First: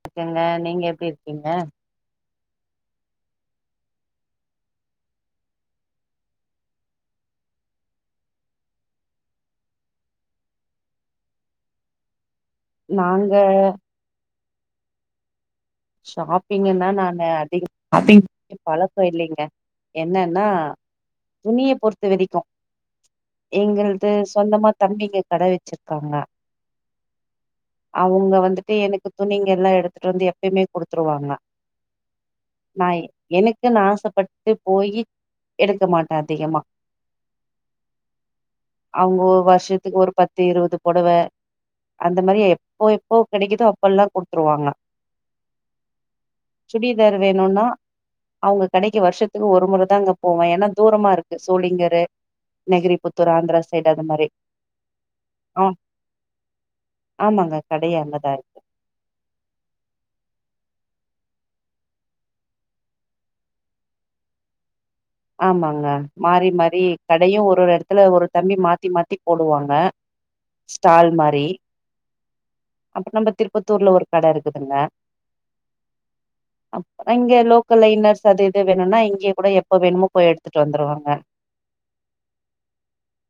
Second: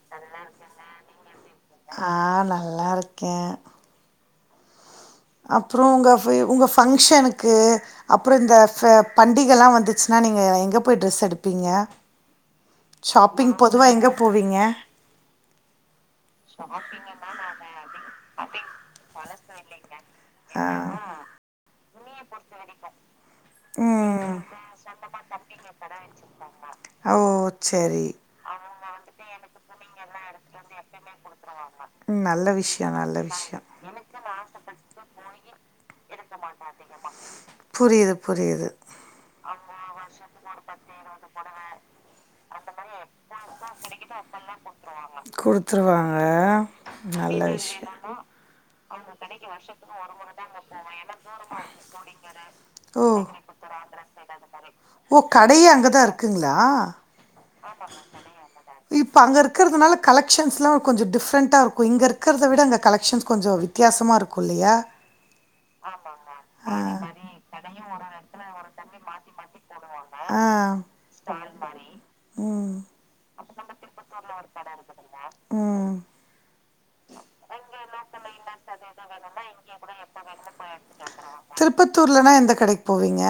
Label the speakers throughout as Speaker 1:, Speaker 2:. Speaker 1: இருக்கங்க நீங்க எப்படி இருக்கீங்க.
Speaker 2: ஆ நல்லா இருக்கேன். அப்புறம் உங்க உங்க ஃபங்க்ஷனுக்கு அப்புறம் இந்த பண்டிகயெல்லாம் வந்துச்சுன்னா நீங்க எங்க போய் ட்ரெஸ் எடுப்பீங்க.
Speaker 1: நாங்க
Speaker 2: ஷாப்பிங் பொதுவா எங்க போவிங். ங்க.
Speaker 1: ஷாப்பிங்கன்னா நான் அதிக அதிக பழக்கம் இல்லைங்க. என்னன்னா
Speaker 2: ஆ
Speaker 1: துணி. விதிக்கும் எங்கது
Speaker 2: ம்
Speaker 1: சொந்தமா தம்பிங்க கட வச்சிருக்காங்க.
Speaker 2: ஓ சரி
Speaker 1: அவங்க வந்துட்டு எனக்கு துணிங்க எல்லாம் எடுத்துட்டு வந்து. எப்பியுமே கொடுத்துருவாங்க.
Speaker 2: ம் நல்ல விஷயோ
Speaker 1: நான்
Speaker 2: நல்ல விஷயோ.
Speaker 1: எனக்கு ஆசைப்பட்டு போய் எடுக்க மாட்டேன் அதிகமா.
Speaker 2: புரியுது புரியுது
Speaker 1: அவங்க வருஷத்துக்கு ஒரு பத்து இருபது புடவ அந்த மாதிரி எப்போ எப்போ கிடைக்குதோ அப்பெல்லாம் கொடுத்துருவாங்க.
Speaker 2: குடுத்துருவாங்க
Speaker 1: சுடிதார்
Speaker 2: நல்ல
Speaker 1: வேணும்னா
Speaker 2: விஷயோ.
Speaker 1: அவங்க கடைக்கு வருஷத்துக்கு ஒரு முறை தான் அங்க போவன் ஏன்னா தூரமா இருக்கு. சோழிங்கரு
Speaker 2: ஓ
Speaker 1: நகரிபுத்தூர் ஆந்திரா சைடு அது மாதிரி.
Speaker 2: ஓ
Speaker 1: ஆ
Speaker 2: கடையே அங்கதா இருக்குங்களா?
Speaker 1: ஆமாங்க கடையே அங்கதான் இருக்கு.
Speaker 2: கலெக்ஷன்ஸ் எலாம் கொஞ்சம் டிஃப்ரண்டா இருக்கும் இங்க இருக்கிறத விட அங்க கலெக்ஷன் கொஞ்சம் வித்தாசமா இருக்கும் இல்லையா.
Speaker 1: ஆமாங்க மாறி மாறி கடையும் ஒரு ஒரு இடத்துல ஒரு தம்பி மாத்தி மாத்தி போடுவாங்க.
Speaker 2: ஆ
Speaker 1: ஸ்டால் மாரி
Speaker 2: ம்
Speaker 1: அப்புறம் நம்ம திருப்பத்தூருல்ல ஒரு கடை இருக்குதுங்க
Speaker 2: ம்
Speaker 1: அப். ஆனா இங்க லோக்கல்ல இன்னர்ஸ் அது எது வேணும்னா இங்க கூட. எப்ப வேணுமோ போய் எடுத்துட்டு வந்துருவாங்க
Speaker 2: திருப்பத்தூர்லனா எந்த கடைக்கு போவீங்க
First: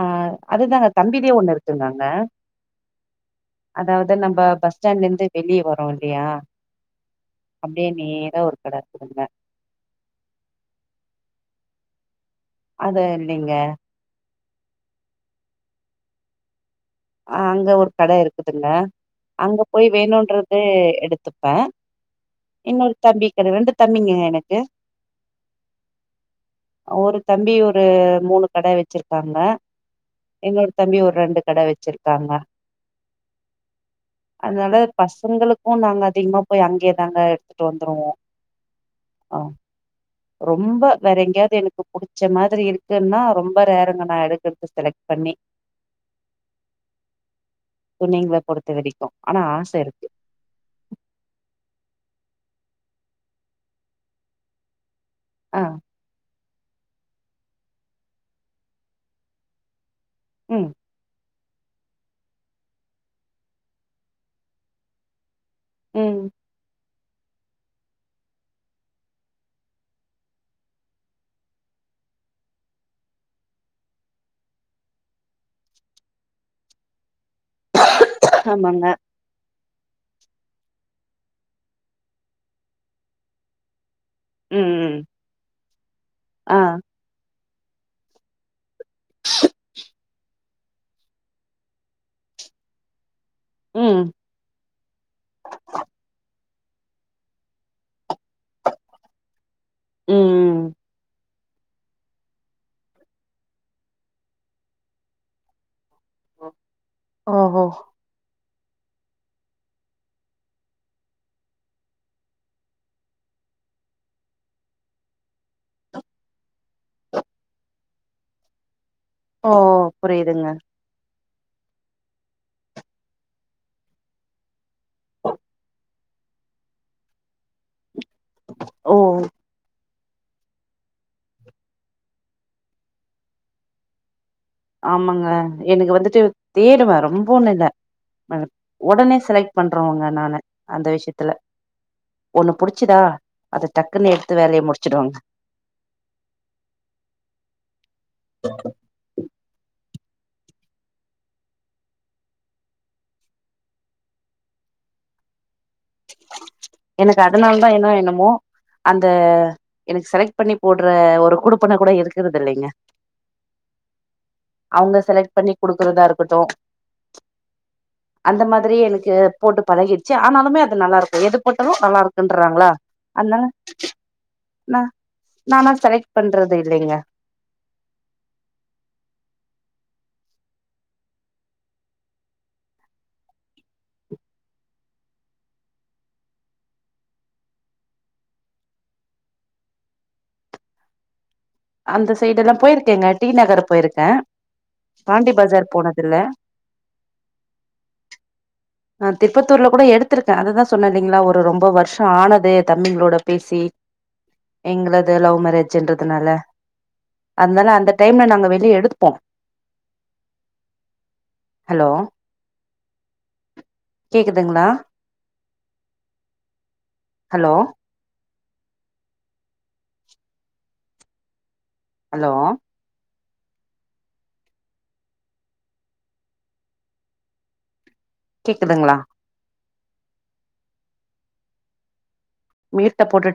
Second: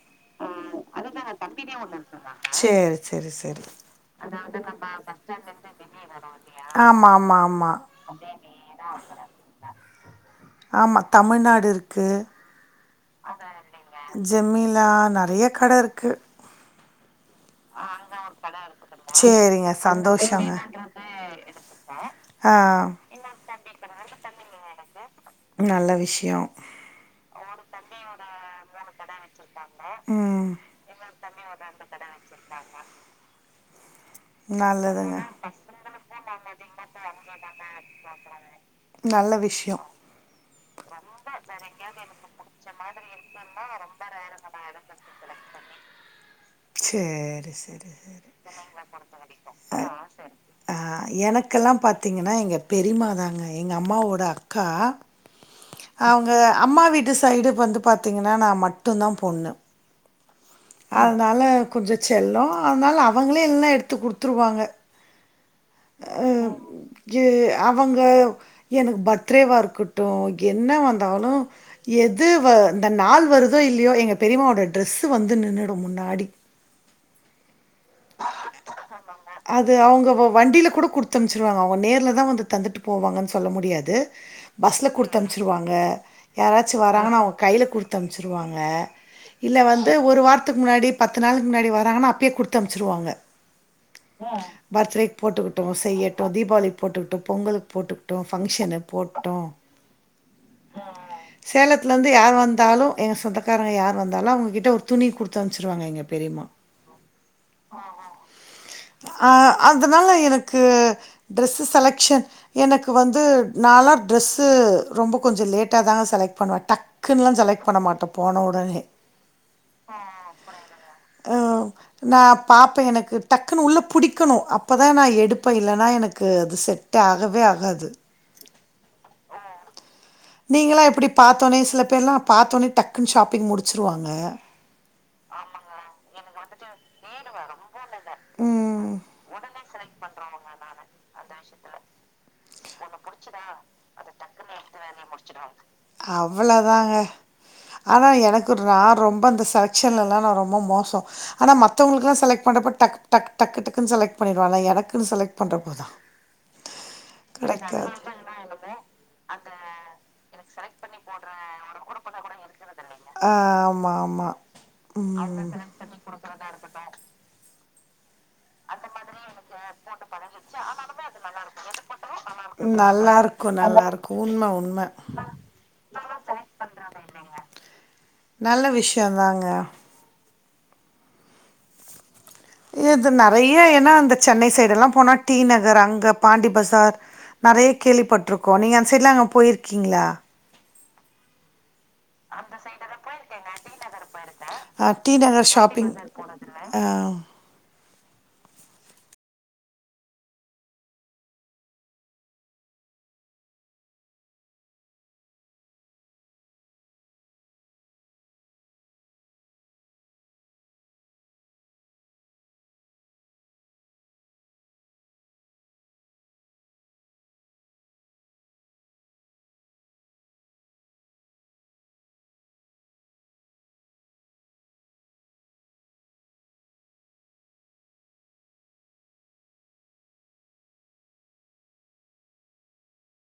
Speaker 1: அஹ் அதுதாங்க தம்பில ஒண்ணு வச்சிருந்தாங்க
Speaker 2: சேரி சேரி சேரி
Speaker 1: அதாவது நம்ம பஸ் ஸ்டாண்ட்ல இருந்து வெளிய வரோம் இல்லையா
Speaker 2: ஆமா ஆமா ஆமா
Speaker 1: அப்டியே நேரா ஒரு கட இருக்குதுங்க
Speaker 2: ஆமா தமிழ்நாட்டு இருக்கு
Speaker 1: அத இல்லைங்க
Speaker 2: ஜெம்மிலா நெறைய கடை இருக்கு
Speaker 1: அ அங்க ஒரு கடை இருக்குதுல்ல அங்க
Speaker 2: சேரிங்க
Speaker 1: போய்
Speaker 2: சந்தோஷங்க
Speaker 1: வேணும்ன்றது எடுத்துப்பே
Speaker 2: ஆ
Speaker 1: இன்னொரு தம்பி கடை ரெண்டு தம்பிங்க எனக்கு
Speaker 2: நல்ல விஷயோ
Speaker 1: ஒரு தம்பி ஒரு மூணு கட வச்சிருக்க காங்க
Speaker 2: ம்
Speaker 1: என்னோட தம்பி ஒரு ரெண்டு கடை வச்சு இருக்காங்க அதனால
Speaker 2: நல்லதுங்க
Speaker 1: பசங்களுக்கு நாங்க அதிகமா போய் அங்கேயேதாங்க எடுத்துட்டு வந்துருவோம்
Speaker 2: நல்ல
Speaker 1: ஆ
Speaker 2: விஷயோ
Speaker 1: ரொம்ப வேற எங்கேயாவது எனக்கு புடிச்ச மாதிரி இருக்குன்னா ரொம்ப ரெர் நா எடுக்க எடுத்து செலக்ட் பண்ணி
Speaker 2: சேரி சேரி
Speaker 1: துணிங்கள பொறுத்த வரைக்கு ஆனா ஆச இருக்கு
Speaker 2: ஆ எனக்கெல்லா பாத் பாத்தீங்கன்னா எங்க பெரிமாதாங்க எங்க அம்மாவோட அக்கா
Speaker 1: ஆ
Speaker 2: அவங்க அம்மா வீட்டு சைடு வந்து பாத்தீங்கன்னா நா மட்டும் தா பொண்ணு
Speaker 1: ம்
Speaker 2: ஆ அதனால கொஞ்ச செல்லம் அதனால அவங்களே எல்லா எடுத்து த்து குடுத்துருவாங்க
Speaker 1: ம்
Speaker 2: ஆ இ அவங்க எனக்கு பர்த்டேவா இருக்கட்டும் என்ன வந்தாலும் எது வ இந்த நாள் வருதோ இல்லையோ எங்கள் பெரிமாவோட ட்ரெஸ் வந்து நின்னுடும் முன்னாடி
Speaker 1: ஆமாங்க
Speaker 2: அது அவங்க வண்டியில கூட குடுத்து அம்ச்சிருவாங்க அவங்க நேர்ல்லதா வந்து தந்துட்டு போவாங்கன்னு சொல்ல முடியாது
Speaker 1: ம்
Speaker 2: பஸ்ல
Speaker 1: ம்
Speaker 2: குடுத்து அம்ச்சிருவாங்க ங்க
Speaker 1: ஆ
Speaker 2: யாராச்சு வராாங்கனா கையில குடுத்து அம்ச்சிருவாங்க இல்ல வந்து ஒரு வாரத்துக்கு முன்னாடி பத்து நாளுக்கு முன்னாடி வராங்கன்னா அப்பயே குடுத்து தமிச்சுருவாங்க
Speaker 1: ம்
Speaker 2: பர்த்டே போட்டுக்விட்ருவோ செய்யட்டும் தீபாவளி போட்டுக்கிட்டு பொங்கலுக்கு போட்டுக்கிட்டு பங்க்ஷன் போட்டோம்
Speaker 1: ம்
Speaker 2: சேலத்துலருந்து யார் வந்தாலு எங்க சொந்தக்காரங்க யார் வந்தாலு அவங்ககிட்ட ஒரு துணி குடுத்து அம்ச்சிருவாங்க எங்க பெரிமா
Speaker 1: ம். ஓஹோ
Speaker 2: ஆ அதனால எனக்கு ட்ரெஸ் செலக்க்ஷன் எனக்கு வந்து நாலா ட்ரெஸ்ஸு ரொம்ப கொஞ்ச லேட்டா தா செலக்ட் பண்ணுவே டக்குன்னுலா செலக்ட் பண்ண மாட்டே போன உடனே
Speaker 1: ஓ புரியுதுங்க
Speaker 2: ஆ நா பாப்பே எனக்கு டக்குனு உள்ளே புடிக்கணு அப்போத நா எடுப்பே இல்லேனா எனக்கு அது செட் ஆகவே ஆகாது
Speaker 1: ஓ
Speaker 2: நீங்கலா எப்புடி பாத்தோனே சில பேர்லா பாத்தோனே டக்குன்னு ஷாப்பிங் முடிச்சிருவாங்க
Speaker 1: ஆமாங்க எனக்கு வந்துட்டு தேடுவே ரொம்ப ஒன்னு இல்லே
Speaker 2: ம்
Speaker 1: உடனே செலக்ட் பண்றவங்க நானு அந்த விஷயத்துல ஒன்னு முடிச்சுடுவாங்க
Speaker 2: அவ்ளோதாங்க ஆனா எனக்கு நா ரொம்ப அந்த செலக் சன்ல லா நா ரொம்ப மோசோ ஆனா மத்தவுங்களுக்கெல்லா செலக்ட் பண்றப டக் டக் டக் டக்குனு செலக்ட் பண்ணிறுவே ஆனா எனக்குன்னு செலக்ட் பண்ற
Speaker 1: எனக்கு அதனால என்ன என்ன
Speaker 2: கிடைக்காது.
Speaker 1: என்னமோ அந்த எனக்கு செலக்ட் பண்ணி போடுற ஒரு குடுபன கூட இருக்குறது இல்லேங்க
Speaker 2: ஆமாமா.
Speaker 1: அவங்க செலக்ட்
Speaker 2: ம்
Speaker 1: பண்ணி குடுக்கறதா இருக்கட்டு அந்த மாதிரியே எனக்கு போட்டு பழகிடுச்சு ஆனாலுமே ந து ல்லா இருக்கு எது போட்டாலு நல்லா இருக்குன்றங்ளா அதுனாலே
Speaker 2: நல்லாருக்கும் நல்லாருக்கும். உண்ம
Speaker 1: நா
Speaker 2: உண்ம.
Speaker 1: நாளா செலக்ட் பண்றது இல்லைங்க
Speaker 2: நல்ல விஷயம் தாங்க. இது நெறைய ஏன்னா இந்த சென்னை சைடுல்லா போனா டி நகர் அங்க பாண்டி பசார் நெறைய கேள்விப்பட்டிருக்கோ நீங்க அந்த சைட்ல அங்க போயிருக்கீங்களா
Speaker 1: அந்த சைடுல்லா போயிருக்கேங்க டி நகர் போயிருக்கே
Speaker 2: ஆ டி
Speaker 1: பாண்டி
Speaker 2: நகர்
Speaker 1: பஜார்
Speaker 2: ஷாப்பிங்
Speaker 1: போனது இல்லே
Speaker 2: ஆ
Speaker 1: நா திருப்பத்தூர்ல கூட எடுத்திருக்கே அததா சொன்னே இல்லேங்ளா ஒரு ரொம்ப வருஷ ஆனது தம்பிங்களோட பேசி எங்களது லவ் மேரேஜ்ன்றதுனால அதனால அந்த டைம்ல நாங்க வெளியே எடுத்துப்போ ஹலோ கேக்குதுங்ளா ஹலோ ஹலோ கேக்குதுங்ளா உயர்த்த போட்டுட்டு